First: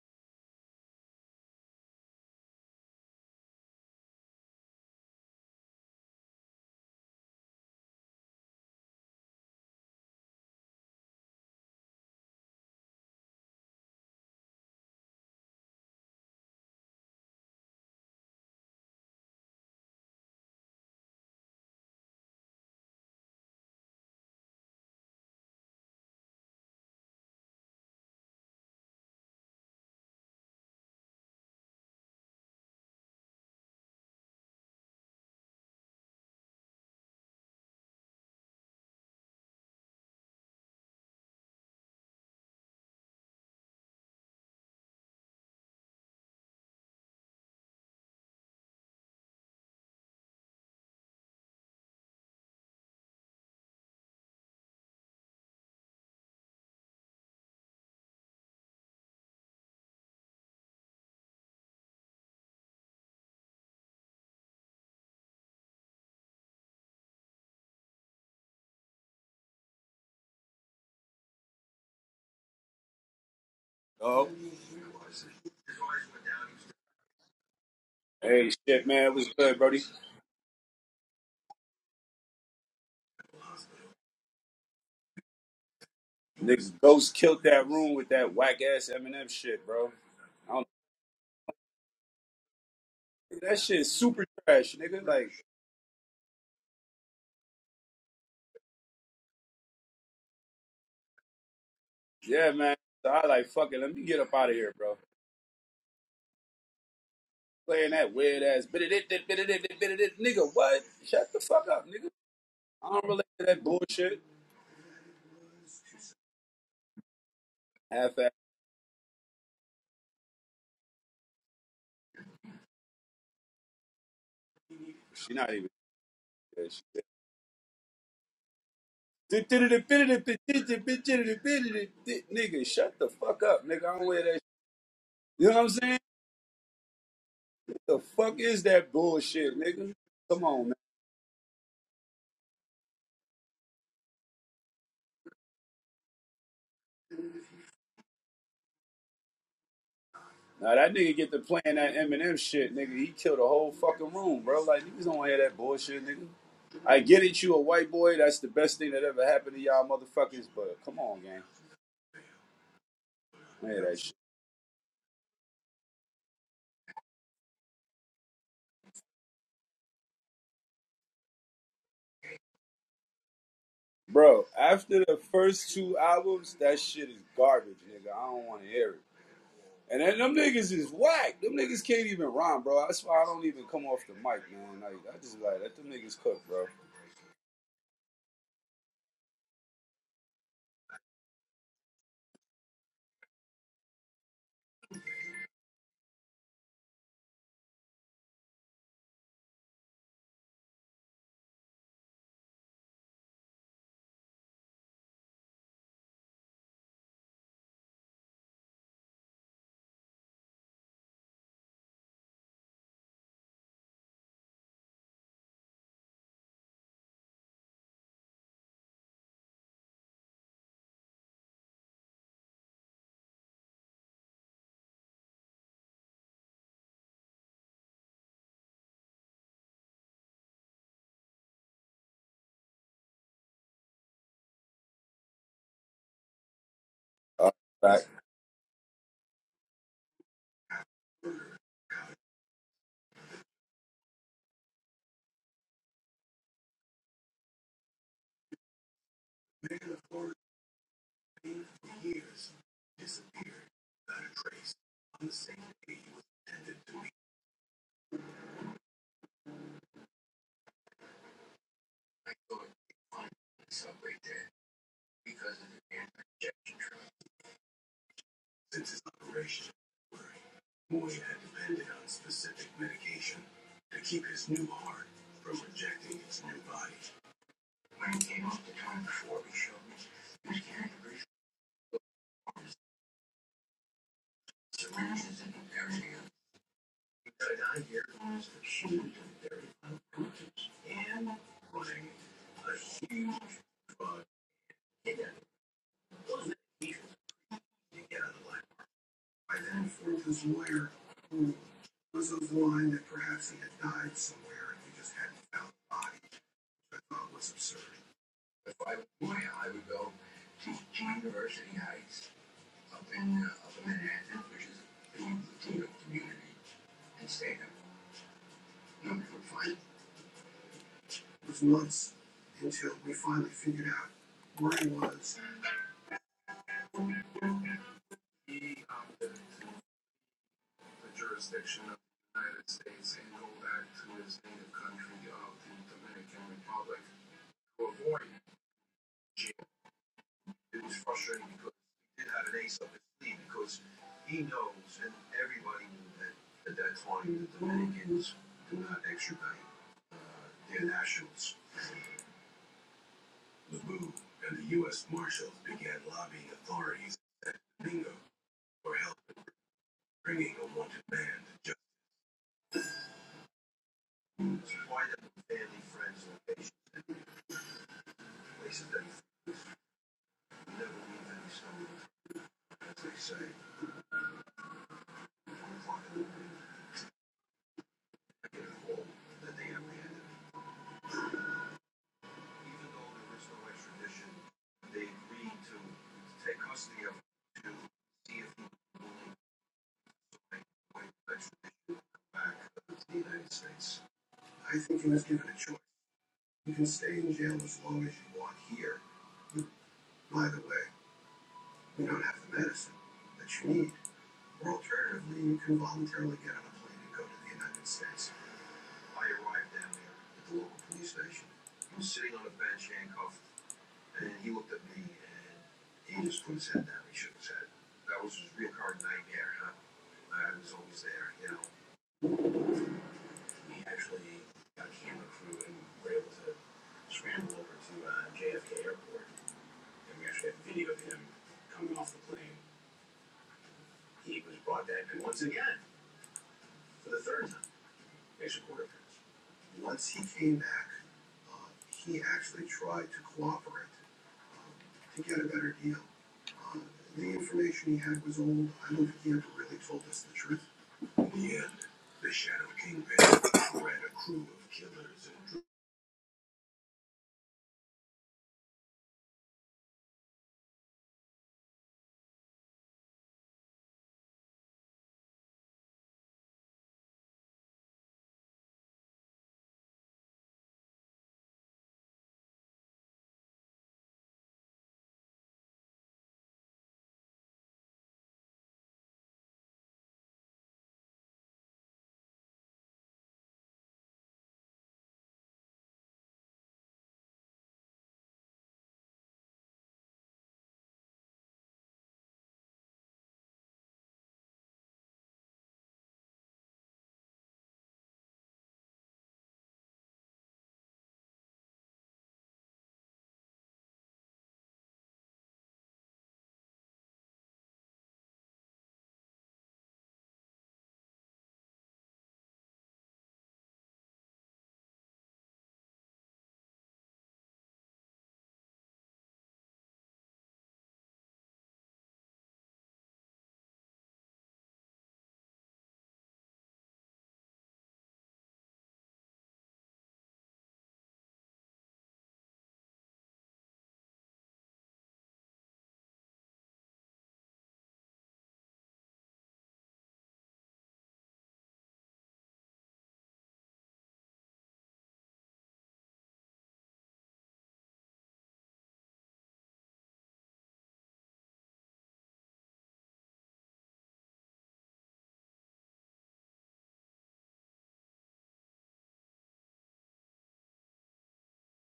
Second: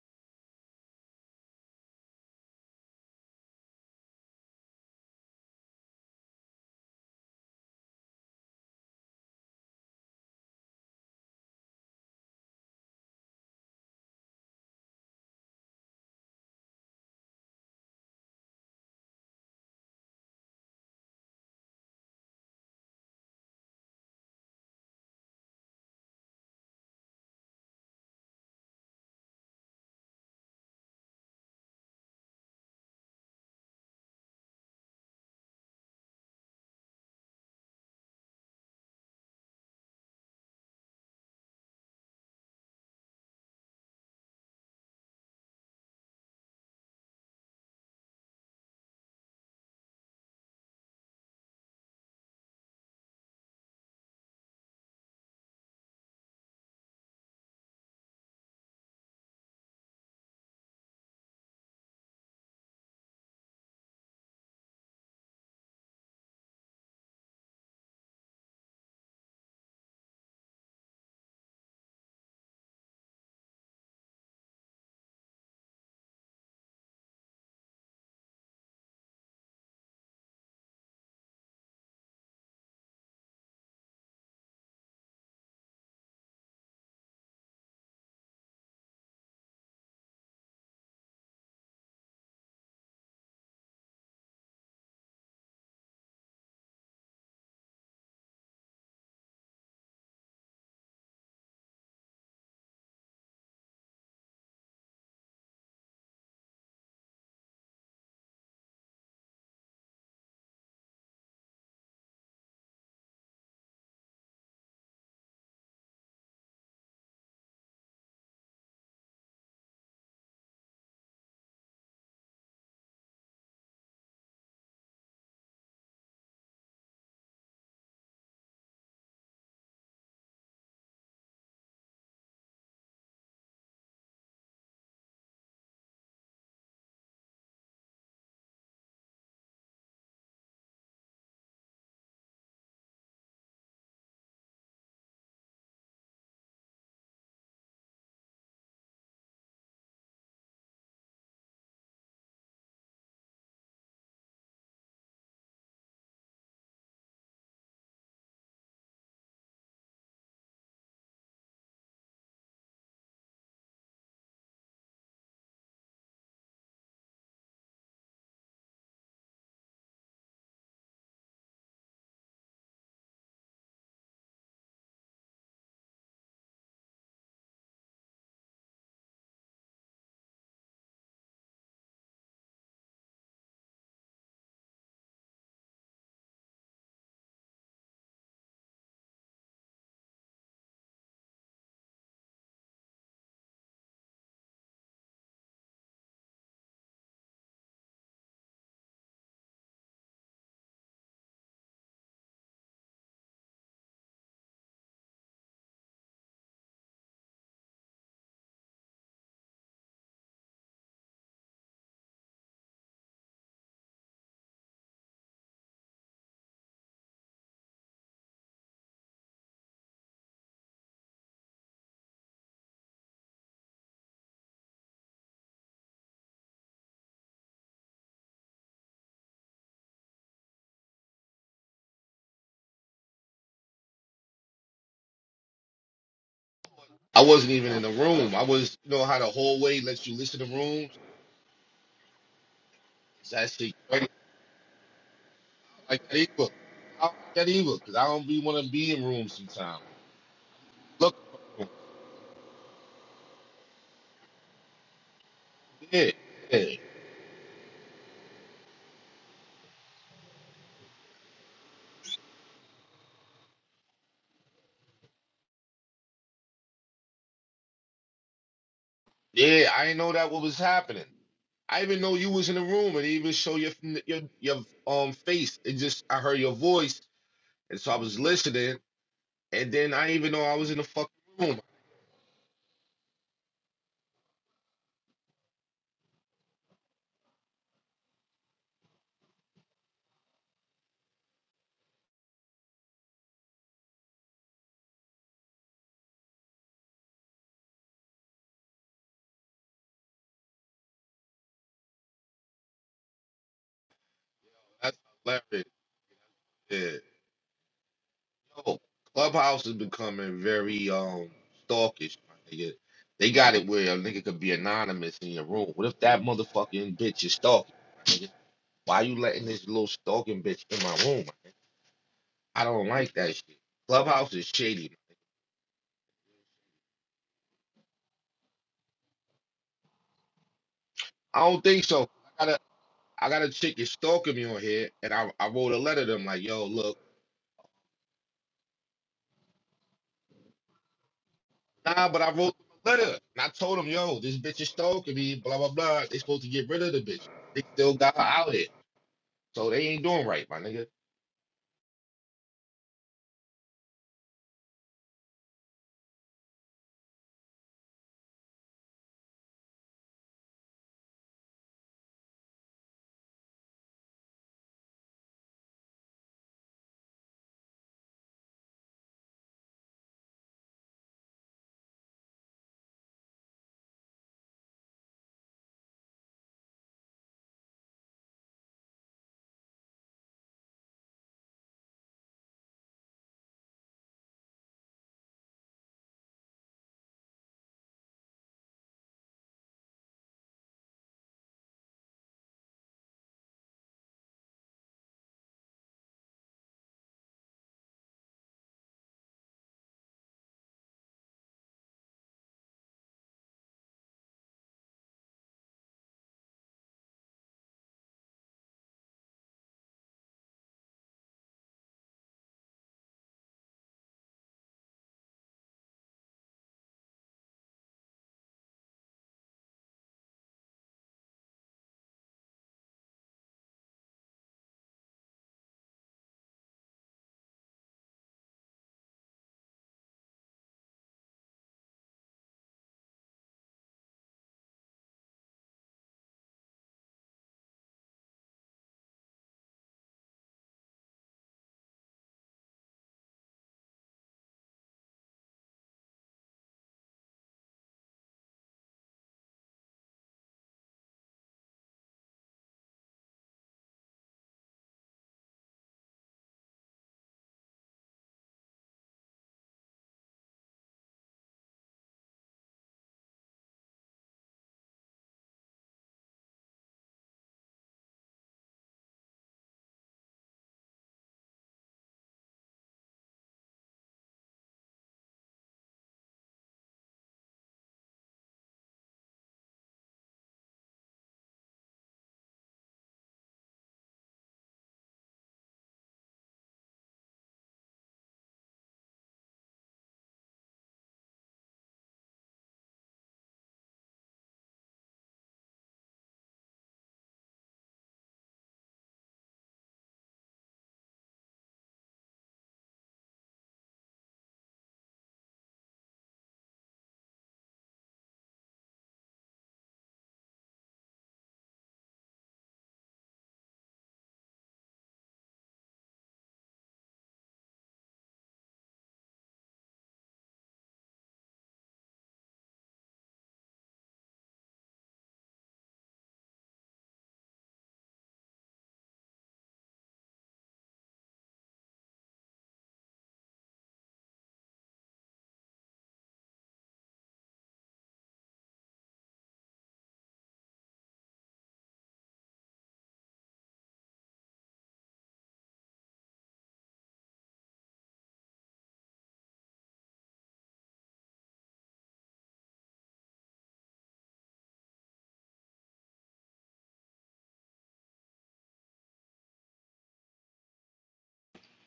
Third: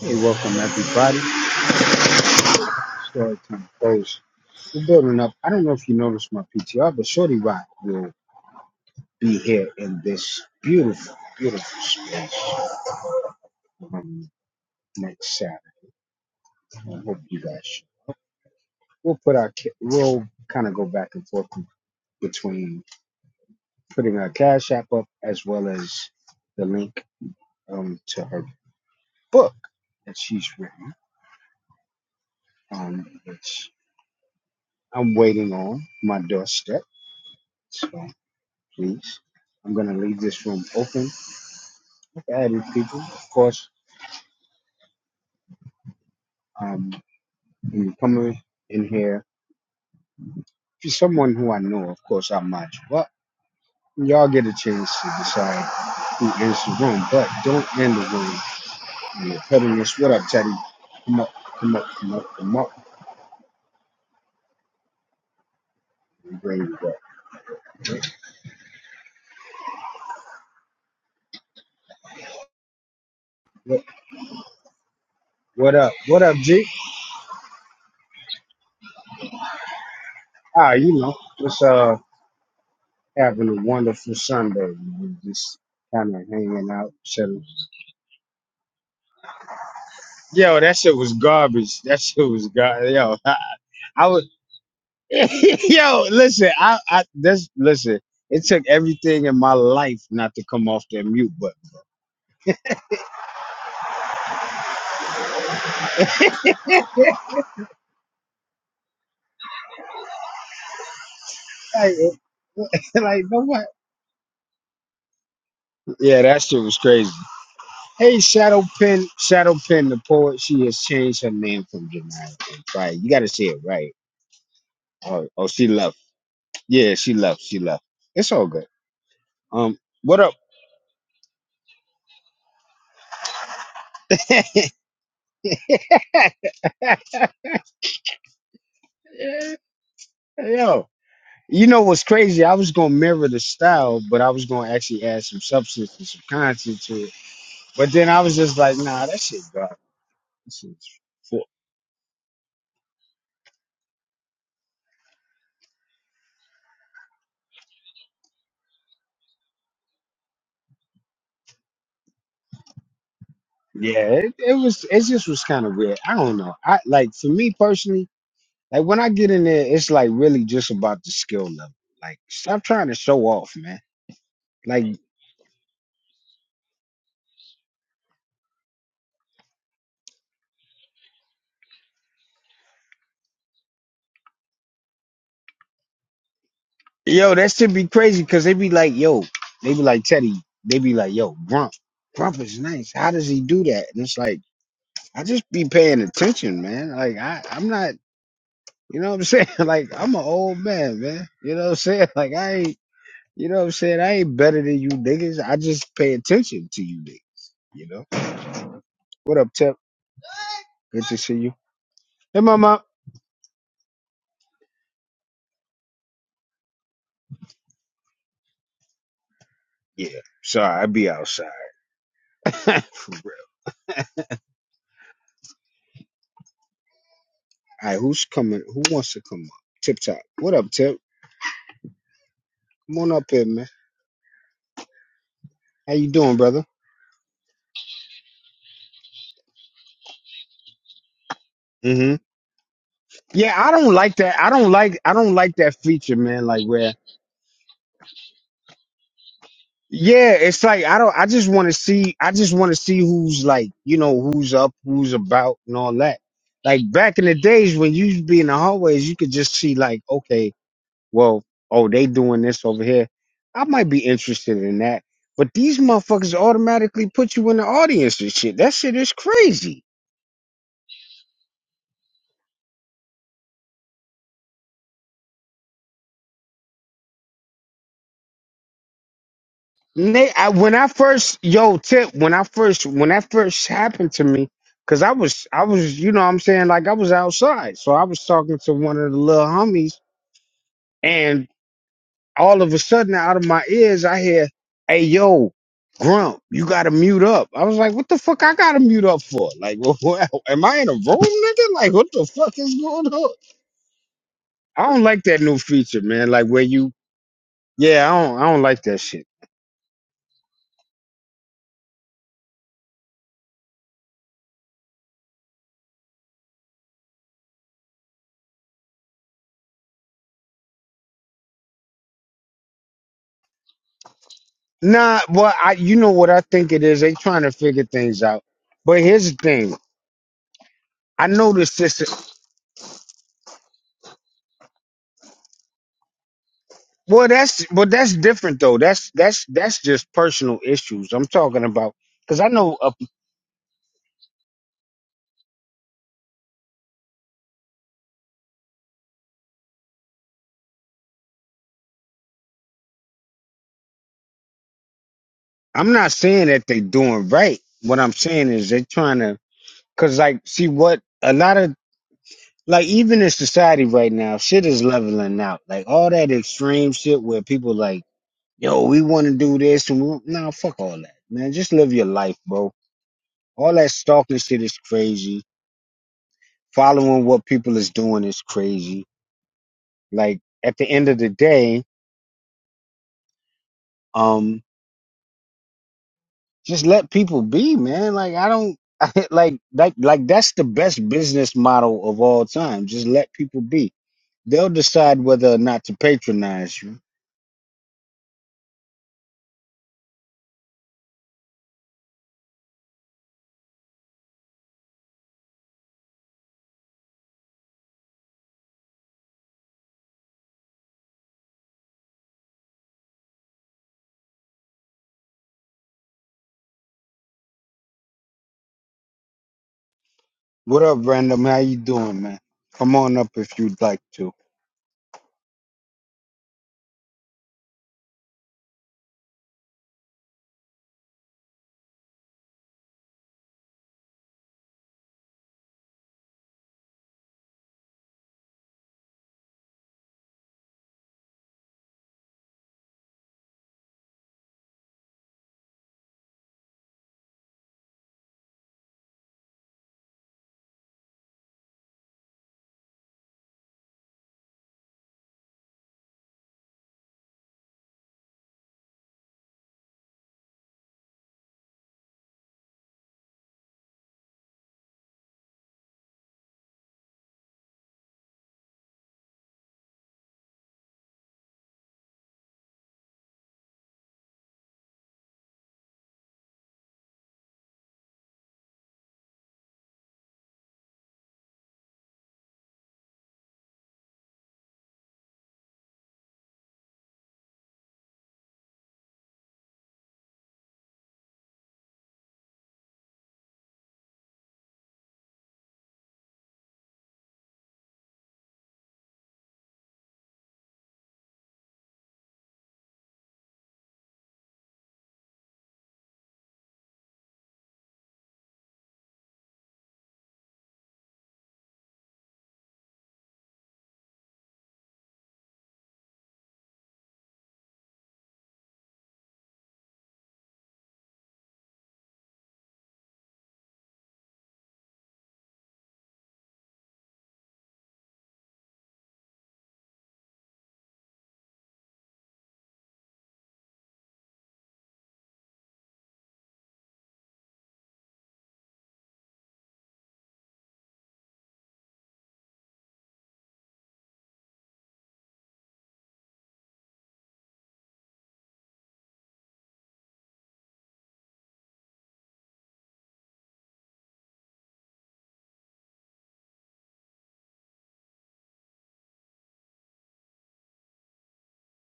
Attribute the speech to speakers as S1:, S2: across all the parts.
S1: Hey, welcome everybody. Storytime Close. We're building up. I don't know if you noticed my PTR, but Shorty Rock will be here in this beautiful, beautiful space um, next Saturday. I hope you guys. should. We'll put our. ca- We'll kind of go back and forth between putting our Cash App up as well as the link um, to her book that she's written, um, which I'm waiting on my doorstep. So please. I'm gonna leave this room open added people, of course. Um, when you come in in here, if you're someone who I know, of course, I might. Well, y'all get a chance to decide who ends the room, but don't end the room. And you're cutting this. What up, Teddy? Come up, come up, come up, come up. And bring you up. What,
S2: Oh,
S1: what up? What up, G?
S2: hey, shit, man, it was good, Brody.
S1: Ah, you know, just uh having a wonderful Sunday. We Just kind of hanging
S2: Niggas
S1: out,
S2: ghost killed
S1: chilling.
S2: that room with that whack ass Eminem shit, bro. I
S1: Yo,
S2: don't,
S1: that shit was garbage. That shit was garbage. Yo, I,
S2: that shit is
S1: I was.
S2: super trash, nigga. Like,
S1: Yo, listen, I, I this listen. It took everything in my life not to come off that mute button.
S2: yeah, man. So I like, fuck it, let me get up out of here, bro. Playing that weird ass bit it, it, bit it, it, bit it, nigga. What? Shut the fuck up,
S1: Like,
S2: nigga. I don't
S1: like
S2: relate
S1: no
S2: to that
S1: what?
S2: bullshit.
S1: Yeah, that shit was crazy.
S2: Half
S1: Hey,
S2: ass.
S1: Shadow Pen, Shadow Pen, the poet. She has changed her name from Janaya. Right, you got to say it right. Oh,
S2: She
S1: oh,
S2: not
S1: she
S2: even.
S1: left.
S2: yeah,
S1: Yeah,
S2: she-
S1: she left. She left. It's all good. Um,
S2: Nigga,
S1: what up?
S2: shut the fuck up, nigga. I don't wear that. shit. You know what I'm saying? The fuck is that bullshit, nigga? Come on, man.
S1: Yo, You know what's crazy? I was gonna mirror the style, but I was gonna actually add some substance and some content to it. But then I was just like, nah, that shit garbage. That
S2: Now that
S1: shit's
S2: nigga get to
S1: fu-
S2: playing that Eminem shit, nigga. He killed a whole fucking room, bro. Like niggas don't wanna hear that bullshit, nigga. I get it, you a white boy. That's the best thing that ever happened to y'all motherfuckers. But come on, gang. I hear that
S1: Yeah,
S2: shit,
S1: it, it was. It just was kind of weird. I don't know. I like for me personally, like when I get in there, it's like really just about the skill level. Like, stop trying to show off, man.
S2: bro.
S1: Like,
S2: After the first two albums, that shit is garbage, nigga. I don't want to hear it. And then them niggas is whack. Them niggas can't even rhyme, bro. That's why I don't even come off the mic, man. Like I just like let them niggas cook, bro.
S1: yo, that should be crazy because they be like, yo, they be like Teddy, they be like, yo, Grump, Grump is nice. How does he do that? And it's like. I just be paying attention, man. Like I, I'm not, you know what I'm saying? Like I'm an old man, man. You know what I'm saying? Like I ain't, you know what I'm saying? I ain't better than you niggas. I just pay attention to you niggas. You know? What up, Tip? Good to see you. Hey, mama. Yeah. Sorry, I be outside. For real. All right, who's coming? Who wants to come up? Tip Top. What up, Tip? Come on up here, man. How you doing, brother?
S3: I wasn't even in the
S2: Uh,
S3: room. I was, you know, how the hallway lets you listen to rooms.
S1: Mm-hmm.
S3: So I
S1: Yeah, I
S3: say,
S1: don't like that. I don't like. I don't like that
S3: I like that
S1: feature, man.
S3: either.
S1: Like where
S3: I don't like that either because I don't be want to be in rooms sometimes.
S1: Yeah, it's like I don't.
S3: Look,
S1: I just want to see. I just want to see who's like, you know, who's up, who's about, and all
S3: yeah,
S1: that.
S3: yeah,
S1: Like back in the days when you used to be in the hallways, you could just see like, okay, well, oh, they doing this over here. I might be interested in that. But these motherfuckers automatically put you in the audience and shit. That shit is
S2: like,
S3: yeah.
S1: crazy.
S3: I didn't know that what was happening.
S2: Boyd had
S3: I
S2: depended
S3: even
S2: on
S3: know you was in the
S2: specific
S3: room and it even
S2: medication.
S3: show your your your um face. It just I heard your voice and so I was listening and then I
S1: And
S3: didn't
S1: they,
S3: even know
S1: I,
S3: I was
S1: when
S3: in the
S1: I
S3: fucking
S1: first,
S3: room.
S1: yo, tip, when I first, when that first happened to me, cause I was, I was, you know, what I'm saying, like I was outside, so I was talking to one of the little homies And all of a sudden, out of my ears, I hear, "Hey, yo, Grump, you gotta mute up." I was like, "What the fuck? I gotta mute up for? Like, what, am I in a room, nigga? Like, what the fuck is going on?" I
S3: That's
S1: don't like that new
S3: hilarious.
S1: feature, man. Like, where
S3: Yeah.
S1: you, yeah, I don't, I don't
S3: Oh,
S1: like that shit.
S3: Clubhouse is becoming very um stalkish, my nigga. They got it where a nigga could be anonymous in your room. What if that motherfucking bitch is stalking, my nigga? Why you letting this little stalking bitch in my room? My nigga? I don't like that shit. Clubhouse is shady. My
S1: Nah,
S3: nigga.
S1: but I, you know what I think it is? They trying to figure things out. But here's the thing. I
S3: I don't
S1: noticed
S3: think so.
S1: this.
S3: I got a I got a chick is stalking me on here, and I I wrote a letter to them like, yo, look,
S1: Well, that's but that's different though. That's that's that's just personal issues. I'm talking about
S3: nah, but I
S1: because I
S3: wrote them
S1: know
S3: a
S1: a
S3: letter and I told them, yo, this bitch is stalking me, blah blah blah. They supposed to get rid of the bitch. They still got her out here, so they ain't doing right, my nigga.
S1: I'm not saying that they doing right. What I'm saying is they are trying to, cause like, see what a lot of like even in society right now, shit is leveling out. Like all that extreme shit where people like, yo, we want to do this and we, nah, fuck all that, man. Just live your life, bro. All that stalking shit is crazy. Following what people is doing is crazy. Like at the end of the day, um. just let people be, man. Like I don't I, like like like that's the best business model of all time. Just let people be. They'll decide whether or not to patronize you. What up, random? How you doing, man? Come on up if you'd like to.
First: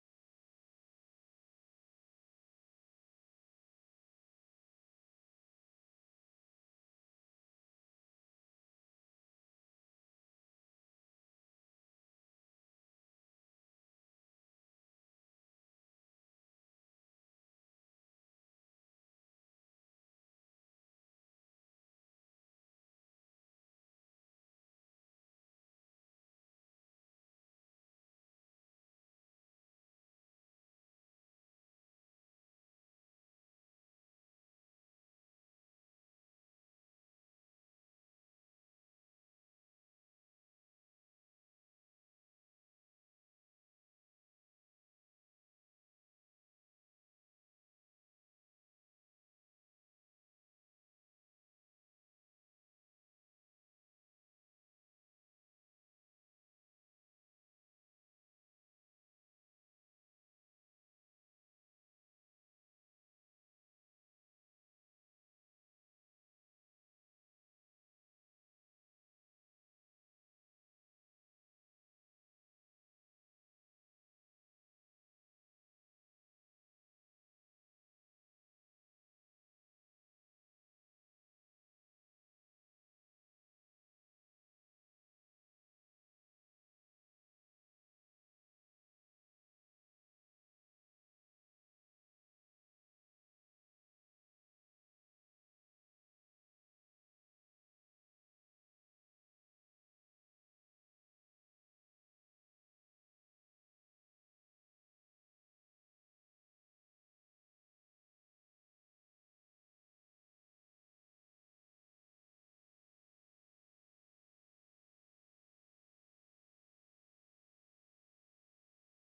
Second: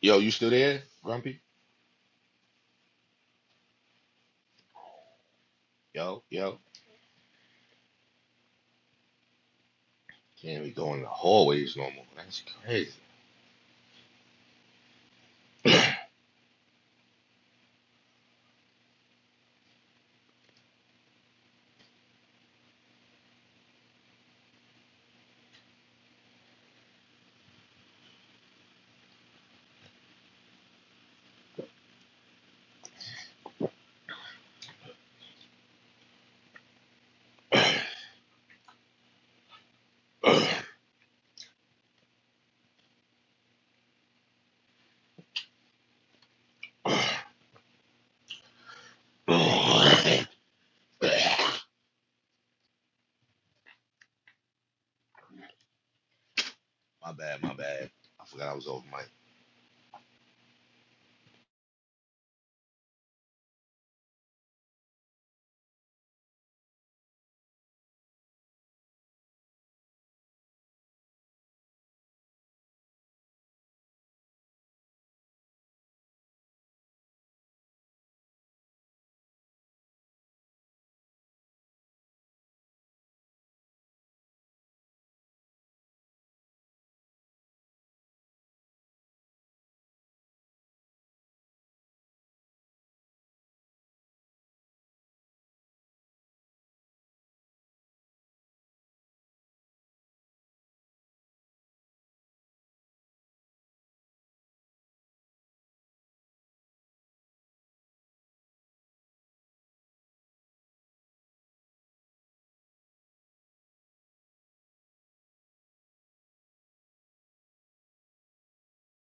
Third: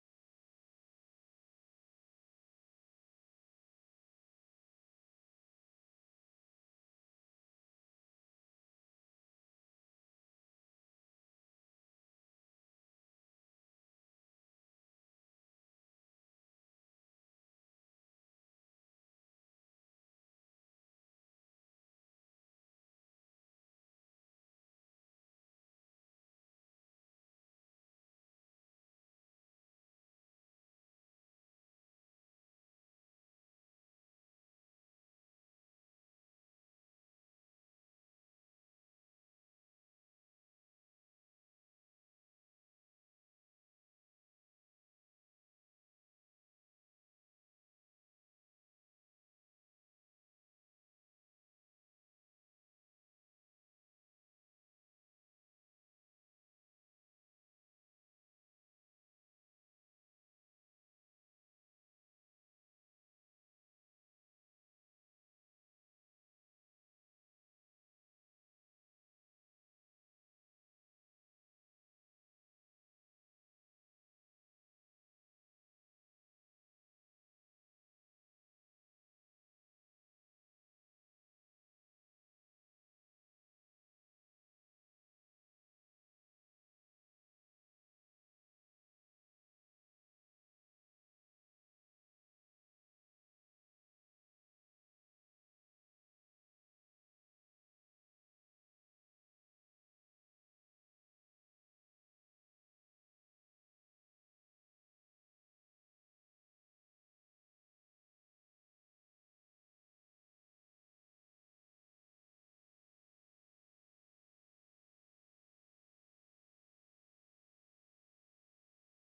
S3: Yo, you still there, Grumpy? Yo, yo. Can't be going in the hallways no more. That's crazy. my bad, my bad. I forgot I was over mic.